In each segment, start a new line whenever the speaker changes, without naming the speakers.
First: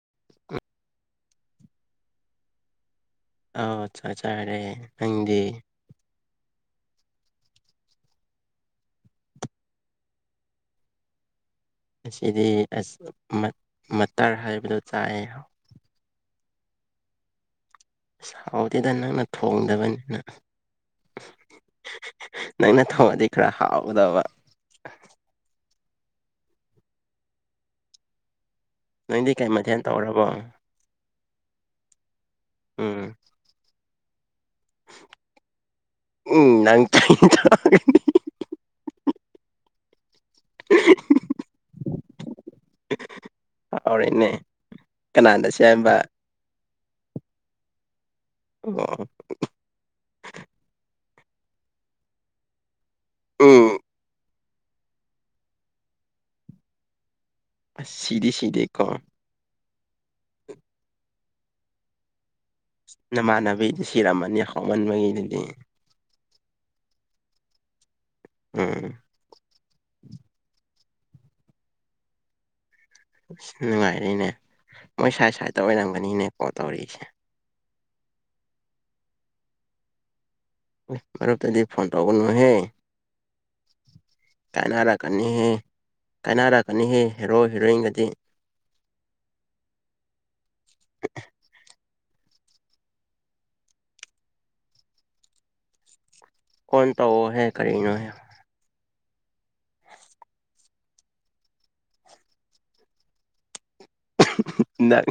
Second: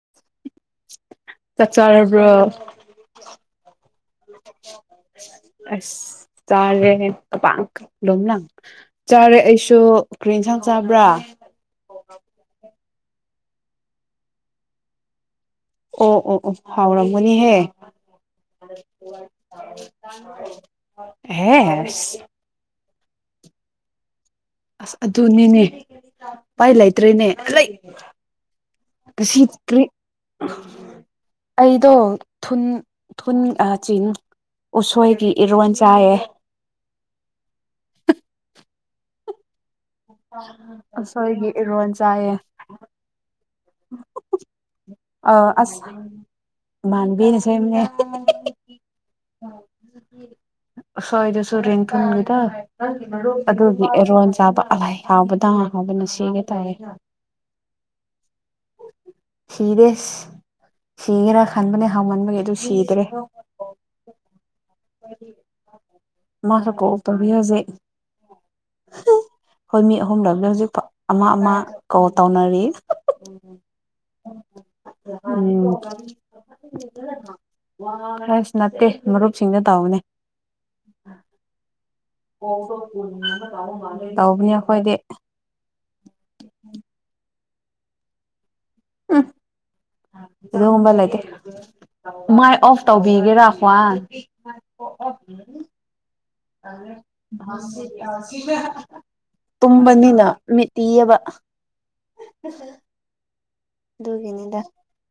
[inaudible]
ꯆꯥꯛ ꯆꯥꯔꯕ꯭ꯔꯣ
ꯑꯧ ꯆꯥꯛ ꯆꯥꯔꯦ ꯅꯪꯗꯤ
ꯑꯁ ꯆꯥꯔꯦ [unintelligible] ꯆꯥꯔꯦ ꯑꯩꯁꯨ ꯀ꯭ꯔꯤ ꯏꯟꯁꯥꯡ ꯆꯥꯕ꯭ꯔꯥ
ꯑꯁꯤꯗꯤ ꯑꯁ ꯃ ꯃꯇꯔ ꯍꯥꯏꯕꯗꯣ ꯆꯥꯏꯑꯦ꯫
ꯑꯣ ꯑꯣ ꯑꯣ ꯍꯥꯎꯔꯝꯒꯅꯤꯍꯦ
ꯑꯁ ꯍꯥꯎꯇꯦꯗ ꯅꯪꯅ ꯊꯣꯡꯗꯕꯅꯤꯅ
ꯍꯦꯁ
ꯅꯪꯅ ꯊꯣꯡꯑꯗꯤ ꯈꯔ ꯍꯥꯎꯒꯗꯕ꯫
ꯑꯁ ꯑꯗꯨꯅꯤꯅꯦ ꯎꯄꯥꯏ ꯂꯩꯇ꯭ꯔꯤꯅꯦ
ꯅꯪꯗꯤ
ꯑꯁꯤ
ꯀꯩ ꯃꯊꯦꯜ
ꯀꯔꯤ
ꯇꯧꯔꯕꯣ
ꯑꯩꯗꯣ ꯊꯨꯟ
ꯎꯝ
ꯊꯨꯟ ꯑ ꯆꯤꯡ ꯎꯁꯣꯏꯒꯤ ꯏꯔꯣꯟ ꯆꯥꯏꯌꯦ꯫
ꯎꯝ ꯅꯪ [unintelligible]
ꯎꯁꯣꯏꯒꯤ ꯏꯔꯣꯟ ꯆꯥꯏꯌꯦ
ꯍꯥꯎꯔꯦꯅꯦ ꯀꯅꯥꯅ
ꯑꯥ ꯑꯁ
ꯁꯦꯝꯕ
ꯢꯃꯥꯟꯕꯤꯅ ꯁꯦꯝꯕꯅꯦ
ꯑꯣ
ꯑꯁꯣꯏꯗꯨꯁꯨ ꯔꯤꯡꯊꯨꯡꯗꯣ
ꯎꯝ
ꯑꯗꯨꯒꯤ ꯑꯦꯔꯣꯟ ꯆꯥꯕ ꯑꯂꯥꯏ꯫ ꯍꯥꯎꯕꯗ ꯍꯥꯎꯕꯅ ꯁꯤꯒꯦ ꯇꯧꯔꯦ꯫
ꯑꯁ ꯁꯤꯗꯤ ꯁꯤꯗꯦ ꯀꯣ
ꯁꯤꯗꯦ ꯁꯤꯒꯦꯔ ꯈꯟꯕꯅꯦ ꯍꯥꯎꯃꯟꯕꯒꯤ ꯑꯗꯨ ꯁꯤꯗ꯭ꯔꯦ
ꯅꯃꯥꯟꯅꯕꯤ ꯁꯤꯔꯝꯃꯅꯤ ꯍꯥꯎꯃꯟꯕꯒꯤꯗꯨꯗꯤ
ꯃꯥꯁꯨ ꯀꯣꯜ ꯇꯧꯔꯤ ꯍꯩꯖꯤꯛ
ꯎꯝ
ꯑꯩꯈꯣꯏ ꯃꯤ ꯑꯍꯨꯝ ꯂꯩ ꯍꯧꯖꯤꯛꯐꯥꯎ ꯑꯃ ꯑꯃ ꯀꯣꯜ ꯇꯧꯅꯔꯤ꯫
ꯑ ꯅꯨꯡꯉꯥꯏꯔꯤꯅꯦ ꯃꯣꯏ ꯁꯥꯏꯠ ꯁꯥꯏꯠꯇ
ꯎꯝ
ꯑꯣꯏꯔꯝꯒꯅꯤꯅꯦ ꯀꯣꯜ ꯇꯧꯔꯛꯏꯁꯦ꯫
ꯑꯁ ꯅꯠꯇꯦ ꯃꯔꯨꯞꯁꯤꯡꯗ ꯇꯧꯕꯅꯦ
ꯑꯥ [unintelligible] ꯃꯔꯨꯞꯇꯗꯤ ꯐꯣꯟ ꯇꯧꯒꯅꯨꯍꯦ
ꯇꯧꯕꯅꯦ ꯑꯩꯈꯣꯏꯗꯤ
ꯀꯥꯏꯅꯔꯛꯀꯅꯤꯍꯦ ꯀꯥꯏꯅꯔꯛꯀꯅꯤꯍꯦ ꯍꯦꯔꯣ ꯍꯦꯔꯣꯏꯟꯗꯗꯤ
ꯎꯝ ꯑꯗꯨꯒꯨꯝꯕ ꯂꯩꯇꯦ ꯃꯥꯏ ꯑꯣꯐ ꯇꯧꯕꯤꯒꯦꯔꯥ ꯈ꯭ꯋꯥꯟ
ꯍꯣꯟ ꯇꯧꯑꯣꯍꯦ ꯀꯔꯤꯅꯣꯍꯦ
ꯇꯨꯝꯕꯅꯤꯅ ꯃꯤꯠꯇꯤ ꯑꯦꯕ
ꯅꯪ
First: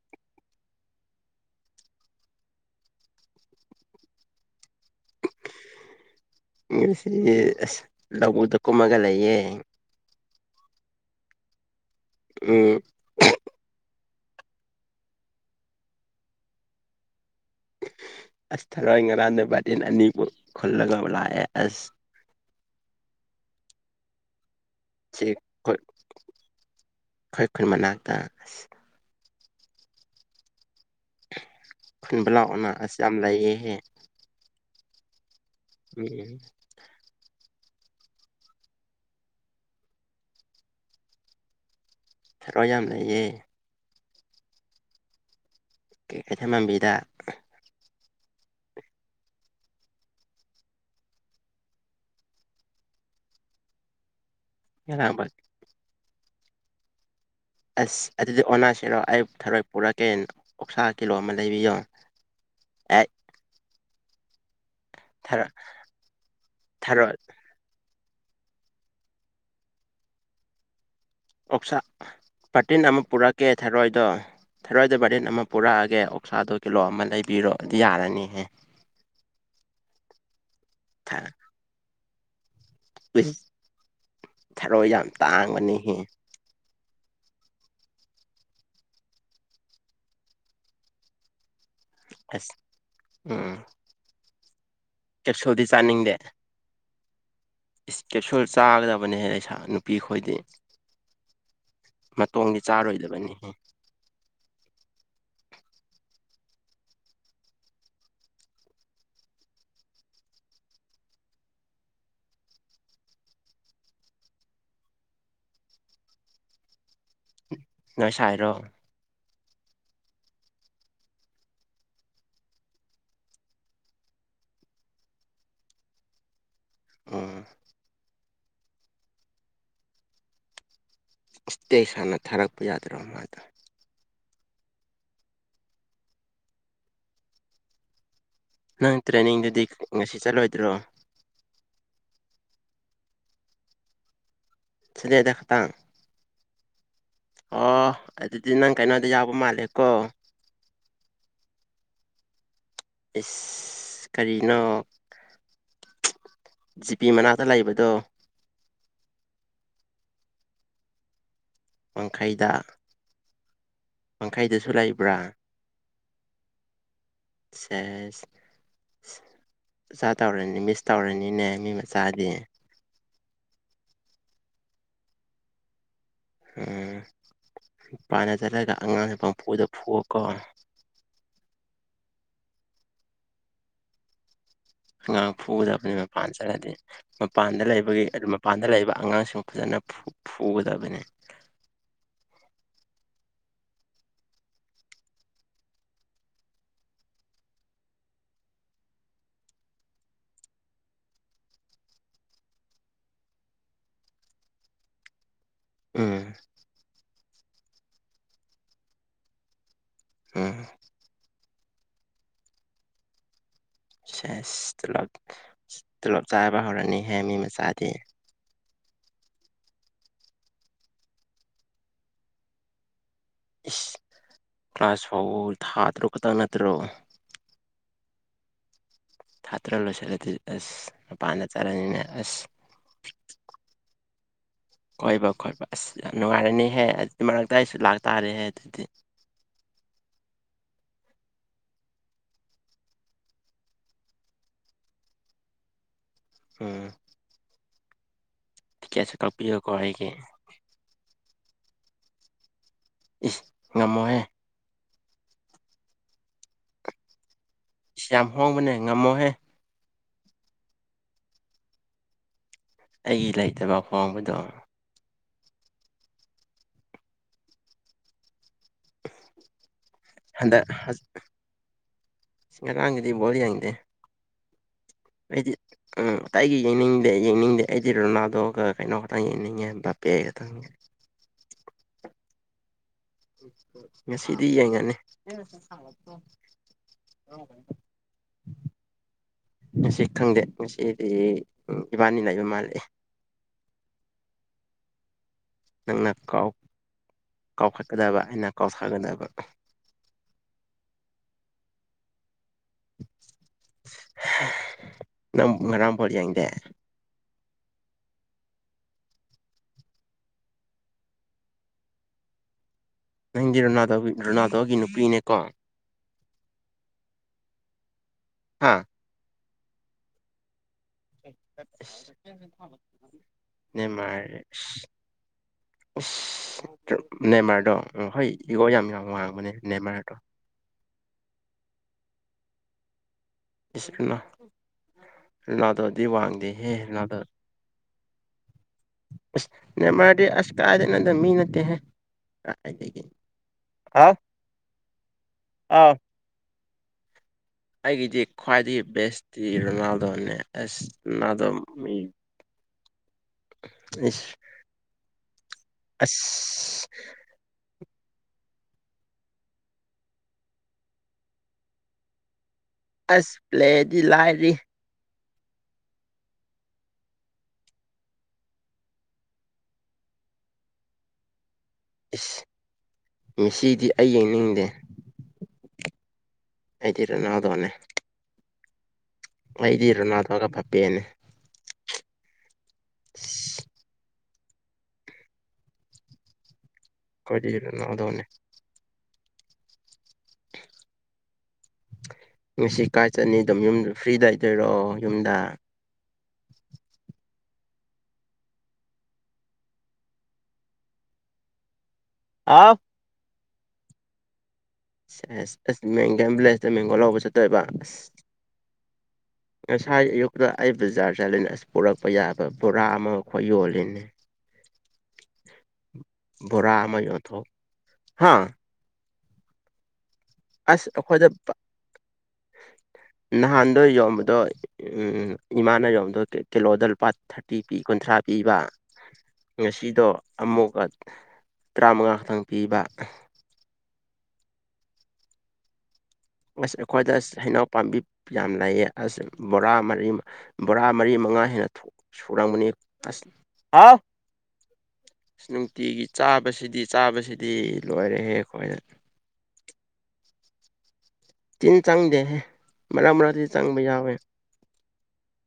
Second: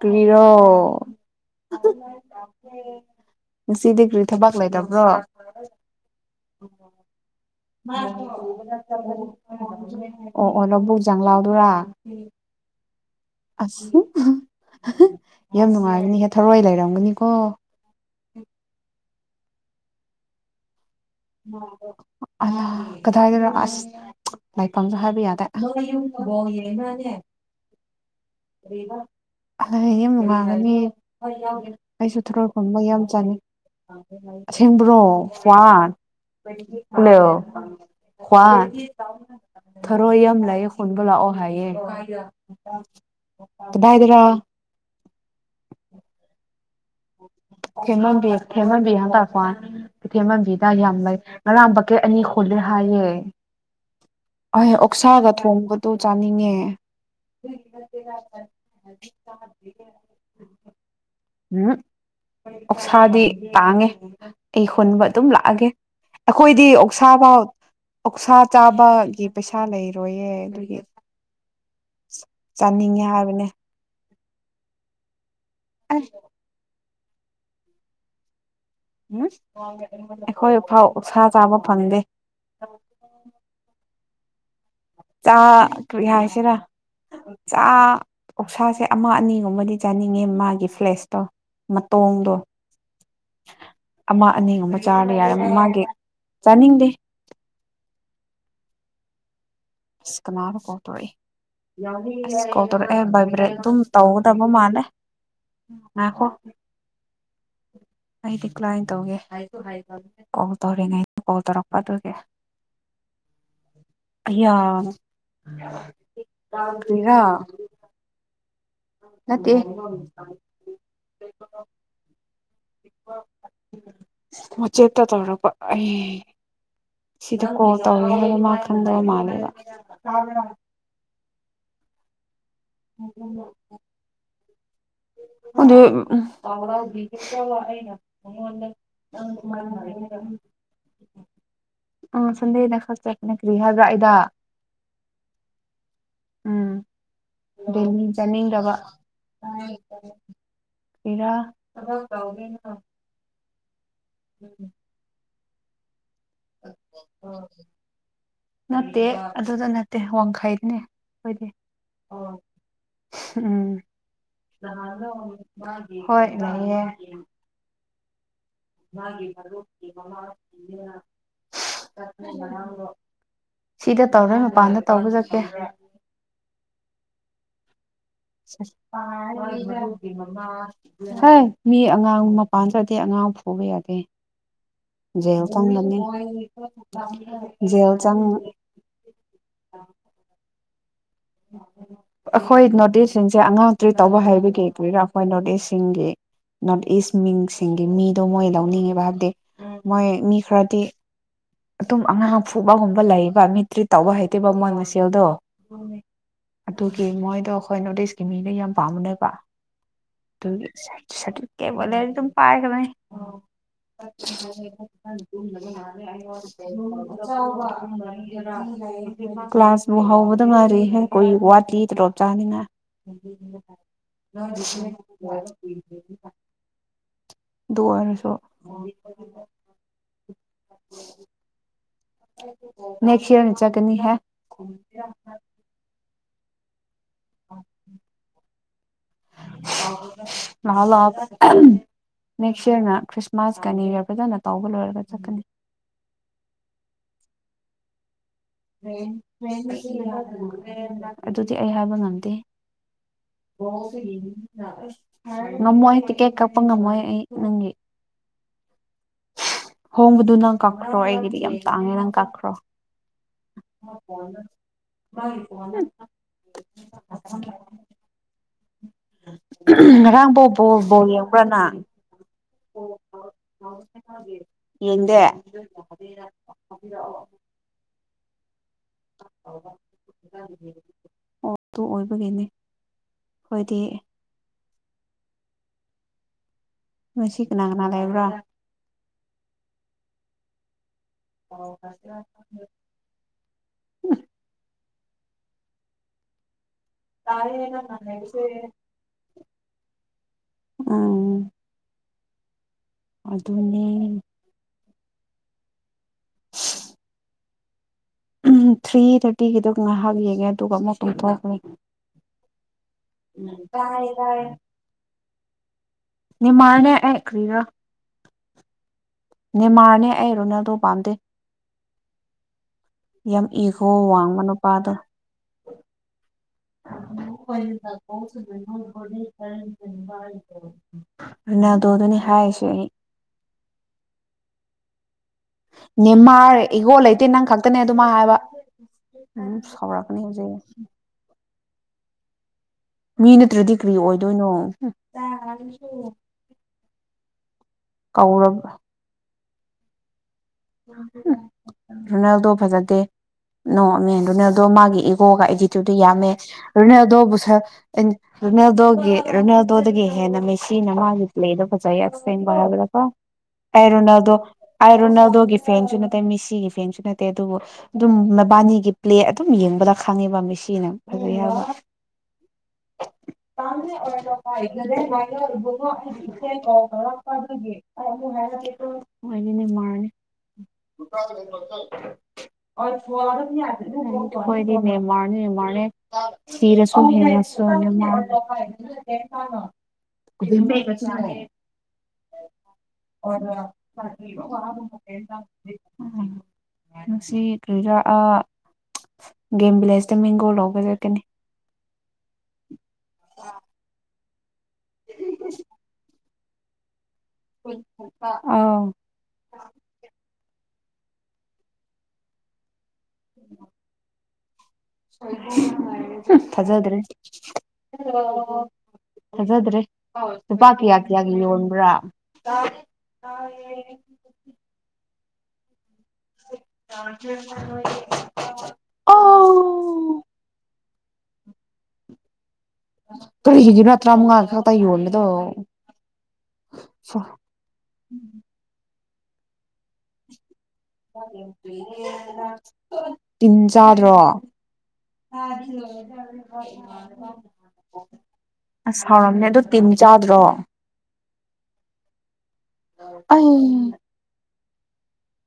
ꯀꯔꯤꯔꯣ ꯉꯁꯤꯗꯤ ꯀ꯭ꯔꯤ ꯊꯕꯛ ꯂꯩꯇꯕ꯭ꯔꯣ
ꯉꯁꯤ ꯑꯁ ꯂꯧꯕꯨꯛꯇ ꯀꯨꯝꯃꯒ ꯂꯩꯌꯦ꯫
[inaudible] ꯑꯣ ꯑꯣ ꯂꯧꯕꯨꯛ ꯖꯥꯡꯂꯥꯎꯗꯨꯔꯥ
ꯑꯝ
ꯑꯁ ꯌꯥꯝ ꯅꯨꯡꯉꯥꯏꯒꯅꯤ ꯍꯦ ꯊꯥꯔꯣꯏ ꯂꯩꯔꯝꯒꯅꯤꯀꯣ꯫
ꯑꯁ ꯊꯥꯔꯣꯏ ꯉꯔꯥꯡꯗ ꯕꯥꯇꯤꯟ ꯑꯅꯤꯕꯨ ꯈꯨꯜꯂꯒ ꯂꯥꯛꯑꯦ꯫ ꯑꯁ
ꯑꯣ ꯀꯗꯥꯏꯗꯔ ꯑꯁ ꯂꯩꯐꯝꯗꯨ ꯍꯥꯏꯕ
ꯁꯤ
ꯌꯥꯗꯦ
ꯑꯩꯈꯣꯢ ꯃꯅꯥꯛ ꯑꯥ
ꯌꯝ ꯅꯨꯡꯉꯥꯏꯒꯅꯤ ꯑꯩꯁꯨ ꯊꯥꯔꯣꯏ
ꯂꯥꯛꯑꯣꯅ
ꯈꯨꯟꯕ
ꯑꯁ
ꯌꯝ
ꯌꯥꯝ
ꯆꯥꯅꯤ
ꯂꯩꯌꯦꯍꯦ
ꯑꯁꯦꯡꯕ꯭ꯔꯣ ꯋꯥꯟ
ꯎꯝ
ꯍꯜꯂꯣ ꯀꯋꯥꯟ ꯊꯔꯣꯏ ꯌꯝ ꯂꯩꯌꯦ ꯈꯨꯟꯕ ꯂꯥꯛꯑꯣ ꯍꯥꯏꯌꯦ
ꯊꯔꯣꯏ ꯌꯥꯝ ꯂꯩꯌꯦ
ꯀꯗꯥꯏꯗꯔꯥ꯫
ꯀꯩ ꯀꯩꯊꯦꯟ ꯃꯟꯕꯤꯗ
ꯊꯦꯃꯝꯕꯤ ꯊꯦꯃꯝꯕꯤ ꯍꯦꯟꯇꯛ ꯋꯥꯟ ꯀꯩꯊꯦꯝꯃꯟꯕꯤꯗ ꯌꯝ ꯂꯩ ꯉꯔꯥꯡ ꯕꯥꯀꯦꯠ ꯑꯅꯤ ꯈꯨꯜꯂꯦ ꯍꯥꯏꯌꯦ꯫ ꯑꯩ
ꯉꯔꯥꯡꯕ
ꯑꯣꯛꯁꯥꯒ ꯊꯣꯡꯕꯗꯣ ꯆꯥꯅꯤꯡꯉꯦ
ꯑꯁ ꯑꯗꯨꯗꯤ ꯑꯣꯅꯁꯤꯔꯣ ꯑꯩ ꯊꯥꯔꯣꯏ ꯄꯨꯔꯛꯀꯦ ꯑꯣꯞꯁꯥ ꯀꯤꯂꯣ ꯑꯃ ꯂꯩ
ꯎꯝ ꯑꯣꯛꯁꯥꯗꯤ ꯇꯥꯡꯉꯦ꯫ ꯑꯩ ꯈꯨꯟꯕ ꯑꯗꯨꯝ
ꯊꯔꯣꯏ
ꯂꯥꯛꯑꯒꯦ ꯑꯈꯣꯏꯗꯤ
ꯊꯔꯣꯏ
ꯑꯣꯛꯁꯥꯐꯥꯎ ꯑꯣꯛꯁꯥ ꯆꯥꯕꯒꯤ ꯄꯩꯁꯥ ꯂꯩꯔꯣꯏꯌꯦ ꯑꯗꯨꯒꯤ꯫
ꯑꯣꯞꯁꯥ ꯄꯥꯔꯇꯤꯟ ꯑꯃ
ꯆꯥꯅꯤꯡꯉꯦ ꯍꯥꯏꯕꯅꯦ
ꯄꯨꯔꯛꯀꯦ꯫ ꯊꯥꯔꯣꯏꯗꯣ ꯊꯥꯔꯣꯏꯗ ꯕꯇꯤꯟ ꯑꯃ ꯄꯨꯔꯛꯑꯒꯦ ꯑꯣꯛꯁꯥꯗꯣ ꯀꯤꯂꯣ ꯑꯃ ꯂꯩꯕꯤꯔꯣ ꯑꯗꯨ ꯌꯥꯔꯅꯤꯍꯦ꯫
ꯎꯝ ꯑꯩꯈꯣꯏ ꯐꯥꯎ ꯑꯣꯛꯁꯥ ꯆꯥꯕ ꯐꯪꯗꯦ꯫
[unintelligible] ꯊꯔꯣꯏ ꯌꯥꯝ
ꯇꯥ
ꯇꯥꯡꯕꯅꯤꯍꯦ
ꯀꯔꯤ ꯍꯥꯏꯁꯤꯔ꯫ ꯆꯥ ꯑꯣꯛꯁꯥꯁꯦ ꯑꯃ ꯑꯅꯤꯒꯨꯝꯕꯗꯤ ꯆꯥꯅꯤꯡꯉꯦ ꯃꯥꯒꯤ ꯐ꯭ꯂꯦꯁꯇꯣ꯫ ꯃꯇꯣꯡꯗꯣ
ꯑꯁ ꯎꯝ
ꯑꯃ ꯑꯅꯤ ꯒꯨꯝꯕ꯫ ꯆꯥꯒꯦ ꯌꯥꯔꯝ
ꯀꯦꯞꯁꯨꯜꯗꯤ
ꯃꯥꯒꯤ
ꯆꯥꯅꯤꯡꯗꯦ
ꯆꯥꯅꯤꯡꯗꯦ꯫
ꯏꯁ ꯀꯦꯞꯁꯨꯜ ꯆꯥꯒꯗꯕꯅꯦ ꯑꯩ ꯏꯁꯥ ꯅꯨ
ꯑꯁ ꯀꯅꯥꯅꯣ ꯀꯣꯜ ꯇꯧꯔꯛ ꯑꯦ ꯑꯁ
ꯃꯇꯣꯡꯗꯤ
ꯀꯣꯜ ꯇꯧꯔꯛꯑꯦ
ꯆꯥꯔꯣꯏꯗꯕꯅꯤꯍꯦ
ꯕꯥꯏꯕ꯭ꯔꯦꯠ ꯑꯗꯨꯝ ꯇꯧꯒꯗꯕ ꯃꯥꯜꯂꯦ ꯉꯥꯢꯈꯣ꯫ ꯑꯩ ꯗꯤꯀ꯭ꯂꯥꯏꯟ ꯇꯧꯒꯦ ꯀꯣꯜ ꯇꯧꯔꯤꯉꯩꯩꯅ ꯀꯣꯜ ꯇꯧꯔꯛꯄ ꯑꯗꯨꯒꯤ꯫ ꯑꯌꯥ ꯀꯔꯤꯔ꯫
ꯅꯣꯏ ꯁꯥꯏꯔꯣ?
ꯅꯠꯇꯦ꯫ [unintelligible] ꯋꯥꯆꯦꯠꯇ ꯇꯧꯔꯛꯄ ꯑꯩ
ꯎꯝ
ꯁꯤꯗ ꯀꯣꯜ ꯇꯧꯔꯤꯌꯦ ꯍꯥꯢꯕ ꯃꯥ ꯈꯪꯗꯕ ꯃꯜꯂꯦꯕ
[unintelligible] ꯇꯦꯛꯁ ꯍꯥꯟꯅ ꯊꯥꯔꯛꯄ ꯌꯥꯗ꯭ꯔꯣ ꯃꯗꯣ?
[unintelligible]
ꯅꯪ ꯇ꯭ꯔꯦꯟꯅꯤꯡꯗꯨꯗꯤ ꯉꯁꯤ ꯆꯠꯂꯣꯏꯗ꯭ꯔꯣ?
ꯑꯥ ꯁꯟꯗꯦ ꯗꯥ ꯈꯛ ꯆꯠꯄꯅꯦ꯫ ꯀ꯭ꯔꯤ ꯍꯥꯏꯕ꯭ꯔꯥ ꯑꯩꯗ?
ꯁꯟꯗꯦꯗ ꯈꯛꯇꯥꯡ?
ꯎꯝ ꯗꯦꯂꯤ
ꯑꯗꯨꯗꯤ ꯅꯪ
ꯆꯠꯅꯤꯡꯗꯕ꯫
ꯀꯩꯅꯣꯗ ꯌꯥꯎꯕ ꯃꯥꯜꯂꯦꯀꯣ
ꯀꯦꯔꯥ ꯊꯕꯛ ꯇꯧꯗꯣꯏꯅꯣ
ꯏꯁ ꯀꯔꯤꯅꯣ? ꯖꯤꯄꯤ ꯃꯅꯥꯛꯇ ꯂꯩꯕꯗꯣ
ꯅꯠꯇꯦ ꯑꯗꯨꯗ ꯅꯠꯇꯦ ꯋꯥꯡꯈꯩꯗꯅꯦ ꯈꯣꯏꯗꯤ꯫
ꯋꯥꯡꯈꯩꯗ?
ꯎꯝ
ꯋꯥꯡꯈꯩꯗꯁꯨ
ꯅꯍꯟꯗꯣ
ꯂꯩꯕ꯭ꯔꯥ
ꯃꯒꯤ ꯍꯣꯏ ꯂꯩꯌꯦ꯫
ꯁꯦꯁ
ꯃꯥꯒꯤ ꯃꯔꯨꯞꯀꯤ
ꯆꯥ
ꯃꯃꯥ
ꯇꯧꯔꯅꯤ ꯃꯤꯁ ꯇꯧꯔꯅꯤꯅꯦ ꯃꯤ ꯃꯆꯥꯗꯤ
[unintelligible] ꯉꯔꯡꯗꯣ ꯁꯤꯗ ꯇꯧꯔꯣꯏ ꯃꯄꯥꯟꯗ ꯇꯧꯕ ꯆꯠꯀꯦ꯫
ꯎꯝ ꯄꯥꯥꯟꯗ ꯆꯠꯂꯒ ꯑꯉꯥꯡꯁꯦ ꯄꯡꯐꯨꯗ ꯐꯨꯋꯣꯀꯣ
ꯍꯩ ꯃꯤ ꯑꯉꯥꯡ ꯃꯄꯥꯟꯗꯗꯤ ꯑꯉꯥꯡ ꯐꯨꯕ ꯌꯥꯗꯦ꯫
ꯑꯉꯥꯡ
ꯖꯦꯜ ꯆꯪꯂꯅꯤ
ꯐꯨꯒꯗꯕꯅꯤ ꯃꯄꯥꯟꯗ ꯆꯠꯂꯗꯤ ꯃꯄꯥꯟꯗ
ꯖꯦꯜ
ꯂꯩꯕꯒꯤ
ꯆꯪ
ꯑꯗꯨ ꯃꯄꯥꯟꯗ ꯂꯩꯕ ꯑꯉꯥꯡꯁꯤꯡ ꯐꯖꯅ ꯐꯨ ꯐꯨꯒꯗꯕꯅꯦ
ꯑꯈꯣꯏ ꯅꯣꯔꯇ ꯗꯤꯁ ꯁꯤꯡꯁꯦ ꯑꯉꯥꯛ ꯇ꯭ꯔꯤꯠ ꯇꯧꯕ ꯍꯥꯏꯕꯒꯤ ꯀꯨꯏꯔꯥ ꯑꯩꯈꯣꯏ ꯅꯣꯔꯇ ꯏꯁ ꯁꯤꯡꯒꯤ ꯅꯣꯔꯠ ꯏꯁ ꯃꯤꯡꯁꯤꯡꯒꯤ ꯃꯤꯗꯣ ꯃꯣꯏ ꯂꯧꯅꯤꯡꯉꯦꯕ ꯍꯥꯏꯕꯗꯤ ꯃꯣꯏ ꯃꯤ ꯈꯔꯗꯤ ꯑꯗꯨꯝ ꯑꯉꯥꯡ ꯐꯨꯕꯒꯨꯝꯕ ꯂꯩꯌꯦꯕ ꯃꯤ ꯇ꯭ꯔꯤꯠ ꯇꯧꯕ ꯍꯩꯇꯦꯕ ꯃꯣꯏ ꯃꯁꯦꯜꯗꯣ ꯑꯗꯨꯅꯦ
ꯎꯝ
ꯑꯗꯨꯒꯤ ꯃꯣꯏꯗꯣ ꯑꯈꯣꯏ ꯅꯣꯔꯠ ꯏꯁꯀꯤ ꯃꯤꯗ ꯌꯥꯝ ꯄꯥꯝꯕꯅꯦꯕ꯫
ꯎꯝ
ꯗꯨꯒꯤ ꯁꯔ ꯁꯔꯇꯤꯐꯤꯀꯦꯠꯕꯨ ꯂꯩꯔꯗꯤ ꯑꯗꯨꯝ ꯄꯥꯏꯈꯔꯕꯅꯤ ꯑꯧ [unintelligible]
ꯁꯦꯁ
[unintelligible]
ꯇꯣꯂꯣꯞ ꯇꯣꯂꯣꯞ ꯆꯥꯕ ꯍꯧꯔꯅꯤꯍꯦ ꯃꯤ ꯃꯆꯥꯗꯤ
ꯀ꯭ꯂꯥꯁꯕꯨ ꯍꯧꯕꯗ ꯉꯥꯏꯔꯤꯍꯦ ꯀꯨꯏ ꯋꯥꯠꯂꯤ ꯇꯣꯂꯣꯞ ꯆꯥꯅꯤꯡꯉꯥꯏ꯫ [unintelligible]
ꯏꯁ ꯀ꯭ꯂꯥꯁ ꯐꯥꯎ ꯊꯥ ꯇꯔꯨꯛ ꯈꯛꯇꯪ ꯅꯠꯇ꯭ꯔꯣ
ꯗꯨ ꯑꯣꯢꯔꯁꯨ [unintelligible]
ꯊꯥꯇ꯭ꯔ ꯂꯣꯏꯁꯤꯜꯂꯗꯤ ꯑꯁ ꯃꯄꯥꯟꯗ ꯆꯥꯔꯅꯤꯅꯦ ꯑꯁ
[unintelligible] ꯅꯦꯛꯁ ꯌꯦꯔꯅꯥ ꯆꯠꯀꯅꯤꯍꯦ
ꯀꯣꯏꯕ ꯈꯣꯏꯕ ꯑꯁ ꯌꯥꯝ ꯅꯨꯡꯉꯥꯏꯔꯅꯤꯍꯦ ꯑꯗꯨ ꯃꯔꯛꯇ ꯑꯩꯁꯨ ꯂꯥꯛꯇꯥꯔꯦꯍꯦ ꯑꯗꯨꯗꯤ
[unintelligible] ꯂꯛꯑꯣ ꯂꯥꯎ [unintelligible] ꯅꯦꯛꯁ ꯌꯦꯔꯅ ꯈ꯭ꯔꯤꯁꯃꯥꯁꯀ ꯅꯨꯏ ꯌꯔ ꯐꯖꯅ ꯇꯧꯕ ꯂꯣꯏꯔꯒ ꯆꯠꯀꯅꯤ
ꯎꯝ ꯇꯤꯛꯀꯦꯠꯁꯨ ꯀꯛꯄꯤꯌꯨꯀꯣ ꯑꯩꯒꯤ
[unintelligible] ꯑꯗꯨꯗꯤ ꯑꯩ ꯍꯥꯏꯕ ꯉꯝꯗꯦ [unintelligible]
ꯏꯁ ꯉꯝꯃꯣꯍꯦ
[unintelligible] ꯉꯝꯃꯣꯏ ꯇꯤꯛꯀꯦꯠ ꯀꯛꯄ ꯉꯝꯃꯣꯏ ꯑꯩ ꯅꯪꯒꯤ
ꯏꯁ ꯌꯥꯝ ꯍꯣꯡꯕꯅꯦ ꯉꯝꯃꯣꯍꯦ
ꯍꯣꯡꯕꯗꯨ ꯅꯪ ꯀꯛꯈ꯭ꯔꯣ ꯑꯩꯒꯤꯗꯤ ꯌꯥꯝ ꯇꯡꯉꯦ ꯅꯪ ꯀꯛꯈ꯭ꯔꯣ
ꯑꯩꯒꯤ ꯂꯩꯇꯕ ꯍꯣꯡꯕꯗꯣ
[unintelligible] [unintelligible] ꯉꯔꯥꯡ ꯄꯣ
ꯍꯟꯗꯛ
ꯕꯣꯜ ꯕꯣꯜ ꯌꯦꯡꯕ꯭ꯔ ꯅꯪ?
[unintelligible] ꯉꯔꯥꯡꯒꯤꯗꯤ ꯕꯣꯜ ꯌꯦꯡꯗꯦ꯫
[unintelligible]
ꯑꯩꯗꯤ ꯎꯝ
ꯑꯣ
ꯑꯇꯩꯒꯤ ꯌꯦꯡꯅꯤꯡꯗꯦ ꯌꯦꯡꯅꯤꯡꯗꯦ ꯑꯩꯗꯤ ꯔꯣꯅꯜꯗꯣꯒ ꯀꯩꯅꯣ ꯈꯛ ꯇꯪ ꯌꯦꯡꯅꯤꯡꯉꯦ ꯕꯥꯄꯦ ꯈꯇꯪꯒꯥ꯫
ꯑꯗꯨ ꯑꯣꯏꯕꯒꯤꯅꯦ
ꯉꯁꯤꯗꯤ ꯌꯦꯡꯉꯅꯤ
ꯃꯁꯤ ꯀꯅꯥ ꯀꯅꯥ ꯂꯩꯕ꯭ꯔꯥ
ꯉꯁꯤ ꯈꯪꯗꯦ ꯉꯁꯤꯗꯤ ꯏꯕꯥꯟꯅꯤ ꯂꯩꯕ ꯃꯥꯜꯂꯦ ꯅꯪꯅ ꯀꯥꯎ ꯀꯥꯎꯈꯠꯀꯗꯕ ꯑꯩꯅ ꯀꯥꯎꯊꯥꯒꯗꯕ
ꯎꯝ
[inaudible]
ꯑꯗꯨꯅꯤ
ꯅꯪ ꯉꯔꯥꯡ ꯕꯣꯜ ꯌꯦꯡꯗꯦ
ꯊ꯭ꯔꯤ ꯊꯥꯔꯇꯤꯒꯤꯗꯣ ꯉꯥꯏꯍꯥꯛ ꯌꯦꯡꯉꯦ ꯑꯗꯨꯒ ꯑꯃꯨꯛ ꯊꯨꯝꯊꯣꯛꯈꯔꯦ
ꯅꯪꯗꯤ ꯔꯣꯅꯥꯗꯣꯒꯤ
ꯇꯥꯔꯦ
ꯔꯣꯅꯥꯗꯣꯒꯤ ꯅꯨꯄꯤꯅꯦꯀꯣ
ꯅꯦꯃꯥꯔꯅꯦ ꯑꯩ ꯀꯔꯤꯔꯥ
ꯍꯥꯥ
ꯅꯦꯃꯥꯔꯅꯦ ꯑꯩ ꯔꯣꯅꯦꯜꯗꯣ ꯄꯥꯝꯗꯦ ꯌꯥꯝ ꯏꯒꯣ
ꯅꯦꯃꯥꯔ
ꯋꯥꯡꯕ
ꯏꯁ
ꯅꯨꯄꯥꯗꯣ
ꯢꯁ ꯅꯦꯃꯥꯔꯗꯣ ꯑꯣ ꯍꯣꯏ ꯏꯒꯣ ꯌꯥꯝ ꯌꯥꯝ ꯋꯥꯡꯕꯅꯦ ꯅꯦꯃꯥꯔꯗꯣ
ꯔꯣꯅꯥꯜꯗꯣꯗꯥꯅꯦ ꯍꯥꯏꯁꯦ ꯑꯩ
[unintelligible] ꯔꯣꯅꯥꯜꯗꯣꯗꯤ ꯋꯥꯡꯗꯦ
ꯅꯦꯃꯥꯔ
ꯍꯦ
ꯏꯒꯣ
ꯔꯣꯅꯥꯜꯗꯣ
ꯂꯩꯇꯦ ꯅꯪ ꯈꯛꯇꯅꯦ ꯑꯗꯨꯃꯥꯏ ꯍꯥꯏꯕ ꯎꯝ ꯁꯥꯎꯔꯛꯀꯅꯤ
ꯅꯦꯃꯥꯔꯗꯤ
ꯍꯧꯖꯤꯛ
ꯑꯁ ꯀꯥꯢꯗꯩꯅꯣꯗꯥ ꯃꯤ ꯅꯠꯇꯦꯍꯦ ꯀꯥꯢꯗꯥꯒꯤ
ꯃꯤ ꯅꯠꯇ꯭ꯔꯗꯤ ꯀ꯭ꯔꯤ ꯑꯣꯏꯗꯣꯏꯅꯣ
ꯑꯥꯎ ꯑꯩꯒꯤꯗꯤ
ꯀꯧꯔꯕ
ꯈ꯭ꯋꯥꯏꯗꯒꯤ ꯕꯦꯁꯇꯤ ꯔꯣꯅꯥꯜꯗꯣꯅꯦ ꯑꯁ ꯔꯣꯅꯥꯜꯗꯣ ꯃꯤ
ꯔꯣꯅꯥꯜꯗꯣ ꯐꯖꯗꯦ ꯅꯣ
ꯏꯁ
ꯔꯣꯅꯦꯜꯗꯣ ꯃꯥꯒꯤ ꯏꯒꯣꯒ ꯑꯦꯇꯤꯇ꯭ꯌꯨꯗꯣ
ꯑꯁ
ꯌꯥꯝꯃꯦ ꯔꯣꯅꯦꯜꯗꯣꯕꯨ ꯔꯦꯅꯦꯜꯗꯣꯒꯤ ꯔꯦꯅꯦꯜꯗꯣꯗꯒꯤ ꯍꯦꯟꯅ ꯃꯦꯁꯤꯅ ꯃꯥꯒꯤ ꯄ꯭ꯂꯦꯗꯣ ꯐꯖꯩ ꯑꯥꯁꯦꯡꯕ ꯍꯥꯏꯕꯗ
ꯑꯁ
ꯑꯩ
ꯄ꯭ꯂꯦꯗꯤ
ꯔꯣꯅꯥꯜꯗꯣ
ꯂꯥꯏꯔꯤ
ꯑꯩ ꯔꯣꯅꯥꯜꯗꯣꯒꯤ ꯐꯦꯟꯁꯨ ꯅꯠꯇꯦ ꯃꯤꯁꯤꯒꯤ ꯐꯦꯟꯁꯨ ꯅꯠꯇꯦ ꯑꯗꯨꯕꯨ ꯑꯗꯨꯝ ꯃꯕꯥꯟꯅꯤꯒꯤ ꯄ꯭ꯂꯦ ꯑꯗꯨꯝ ꯌꯦꯡꯕꯗ ꯈꯪꯉꯤꯕ ꯃꯤꯁꯤꯅ ꯐꯖꯩ ꯍꯥꯏꯕ
ꯏꯁ ꯃꯦꯁꯤꯗꯤ ꯑꯩ ꯌꯦꯡꯅꯤꯡꯗꯦ
[unintelligible]
ꯑꯩꯗꯤ ꯔꯣꯅꯥꯜꯗꯣꯅꯦ
[unintelligible]
ꯑꯩꯗꯤ ꯔꯣꯅꯥꯜꯗꯣ ꯃꯦꯟꯅꯤ ꯑꯁ
ꯈꯣꯢꯗꯤ ꯅꯦꯃꯥꯔꯅꯦ ꯅꯦꯃꯥꯔꯅꯦ ꯁꯤꯔꯁꯨ
ꯑꯩꯈꯣꯏꯗꯤ
ꯍꯤꯡꯔꯁꯨ
ꯔꯣꯅꯥꯜꯗꯣꯅꯦ
ꯅꯦꯃꯥꯔꯅꯦ [unintelligible]
ꯉꯁꯤ ꯀꯥꯏ ꯆꯠꯅꯤ ꯑꯗꯨꯝ ꯌꯨꯝꯗ ꯐ꯭ꯔꯤꯗ ꯑꯣꯏꯗꯣꯏꯔꯣ ꯌꯨꯝꯗ
[unintelligible] ꯉꯁꯤ ꯀꯔꯤꯗꯥ ꯒꯦꯝ ꯚꯤꯂꯦꯖꯇ ꯃꯦꯡꯒꯣ ꯂꯧꯕ ꯆꯠꯀꯅꯤ
[unintelligible] ꯁꯦꯁ ꯑꯁ ꯃꯦꯡ ꯚꯤꯂꯦꯖꯇ ꯃꯦꯡꯒꯣ ꯂꯧꯕ ꯆꯠꯇꯣꯏꯕ ꯑꯁ
ꯑꯥꯎ
ꯉꯁꯥꯏ ꯑꯌꯨꯛꯇ ꯑꯩ ꯕꯖꯥꯔ ꯆꯠꯂꯅ ꯑꯁ ꯄꯨꯔꯛꯄ ꯄꯨꯔꯛꯄ ꯌꯥꯕ ꯕꯣꯔꯥ ꯑꯃ ꯑꯩꯈꯣꯏ ꯌꯣꯜꯂꯤꯅꯤ
ꯐꯖꯗ꯭ꯔꯦ
ꯌꯣꯟꯊꯣꯛ ꯍꯥ
ꯐꯖꯗ꯭ꯔꯦ ꯂꯨꯄꯥ
ꯑꯁ
ꯀꯌꯥ
ꯑꯩꯈꯣꯏꯗ
ꯀꯌꯥꯒꯤ ꯌꯣꯟꯕ꯭ꯔꯥ
ꯌꯣꯝꯕꯗꯣ ꯎꯝ ꯏꯃꯥꯅ ꯌꯣꯟꯕꯗꯣ ꯀꯤꯂꯣꯗ ꯂꯨꯄꯥ ꯊꯥꯔꯇꯤ ꯄꯤ ꯀꯨꯟꯊ꯭ꯔꯥ ꯄꯤꯕ
ꯑꯣ
ꯉꯁꯤꯗꯣ ꯑꯃꯨꯛꯀ ꯇꯔꯥꯃꯉꯥ ꯈꯛꯇꯪ ꯄꯤꯕ
ꯀꯔꯤꯒꯤꯔ ꯇꯔꯥꯃꯉꯥ ꯈꯛꯇ ꯌꯣꯟꯕꯗꯣ
ꯑꯁ ꯑꯩꯈꯣꯏꯗ ꯍꯩꯅꯧ ꯄꯥꯝꯕꯤ ꯌꯥꯝ ꯂꯩꯌꯦ ꯑꯁ ꯕꯣꯔꯥ ꯃꯔꯤ ꯕꯣꯔꯥ ꯃꯔꯤ ꯃꯉꯥ ꯍꯦꯟꯅ ꯁꯨꯔꯝꯒꯅꯤ ꯑꯁ
ꯇꯤꯟ
ꯍꯥꯎ
ꯆꯥꯗ꯭ꯔꯣ
ꯑꯁ ꯅꯨꯡꯇꯤꯒꯤ ꯆꯥꯕꯁꯤꯗꯤ ꯆꯥꯕꯁꯤꯗꯤ ꯂꯣꯏꯔꯦꯍꯦ ꯑꯩꯈꯣꯏꯅ
ꯑꯁ ꯍꯥꯎꯔꯝꯅꯦ ꯑꯗꯨ ꯇꯤꯟ ꯆꯥꯗ꯭ꯔꯣ
ꯇꯤꯟ ꯆꯥꯡꯗꯦꯍꯦ ꯃꯔꯛ ꯃꯔꯛꯗꯤ ꯆꯪꯕ ꯌꯥꯎꯋꯦ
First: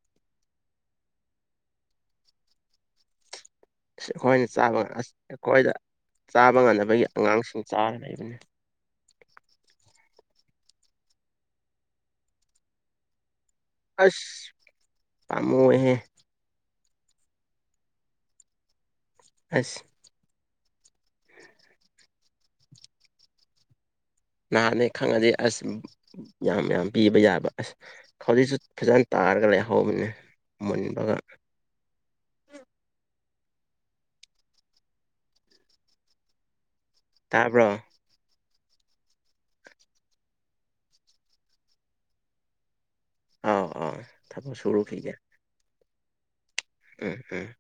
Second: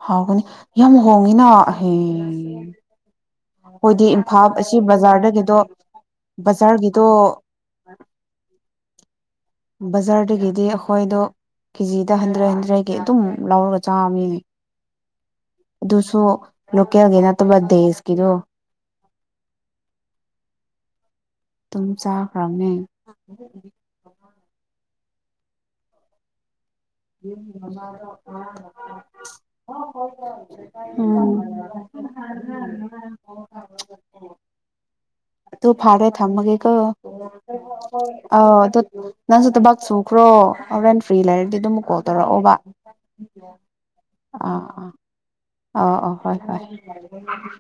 ꯍꯧꯒꯅꯤ ꯌꯥꯝ ꯍꯣꯡꯉꯤꯅ ꯑꯍꯩ ꯑꯈꯣꯏꯗꯤ
ꯑꯁ ꯑꯩꯈꯣꯏꯅ
ꯏꯝꯐꯥꯜ ꯑꯁꯤ
ꯆꯥꯕ ꯑꯁ
ꯕꯖꯥꯔꯗꯒꯤꯗꯣ
ꯑꯩꯈꯣꯏꯗ ꯆꯥꯕ ꯉꯝꯅꯕꯒꯤ
ꯕꯖꯥꯔꯒꯤꯗꯣ
ꯑꯉꯥꯡꯁꯤꯡ ꯆꯥꯔ ꯂꯩꯕꯅꯤ [unintelligible]
ꯕꯖꯥꯔꯗꯒꯤꯗꯤ ꯑꯩꯈꯣꯏꯗꯣ ꯀꯦꯖꯤꯗ ꯍꯟꯗ꯭ꯔꯦꯠ ꯍꯟꯗ꯭ꯔꯦꯠꯒꯤ ꯑꯗꯨꯝ ꯂꯧꯔꯒ ꯆꯥꯕꯅꯤꯅꯦ
ꯑꯁ ꯄꯥꯝꯃꯨꯍꯦ
ꯑꯗꯨꯁꯨ ꯂꯣꯀꯦꯜꯒꯤ ꯅꯠꯇꯕ ꯗꯦꯁꯀꯤꯗꯣ
ꯑꯁ
ꯑꯗꯨꯝ ꯆꯥꯈ꯭ꯔꯕꯅꯦ [inaudible]
ꯅꯍꯥꯟꯅꯦ ꯈꯪꯉꯗꯤ ꯑꯁ ꯌꯥꯝ ꯌꯥꯝ ꯄꯤꯕ ꯌꯥꯕ ꯑꯁ ꯍꯧꯖꯤꯛꯁꯨ ꯐꯖꯅ ꯇꯥꯔꯒ ꯂꯩꯍꯧꯕꯅꯦ ꯃꯨꯟꯕꯒ
ꯎꯝ [unintelligible] ꯑꯗꯨ ꯐꯔꯦ ꯊꯥꯝꯃꯒꯦꯒꯣ
ꯇꯥꯕ꯭ꯔꯣ
ꯑꯧ ꯑꯗꯨ ꯅꯪꯁꯨ ꯊꯕꯥꯛ ꯁꯨꯈ꯭ꯔꯣ ꯍꯣꯔꯦꯟ ꯐ꯭ꯔꯤ ꯂꯩꯔꯗꯤ ꯑꯗꯨꯝ ꯀꯣꯜ ꯇꯧꯔꯛꯑꯣꯕ
ꯑꯥꯎ ꯑꯥꯎ ꯊꯕꯛ
ꯑꯥ ꯑꯥ
ꯁꯨꯔꯨꯈꯤꯒꯦ
ꯑꯥ ꯑꯥ ꯍꯣꯏ ꯍꯣꯏ
ꯑ ꯑ [unintelligible]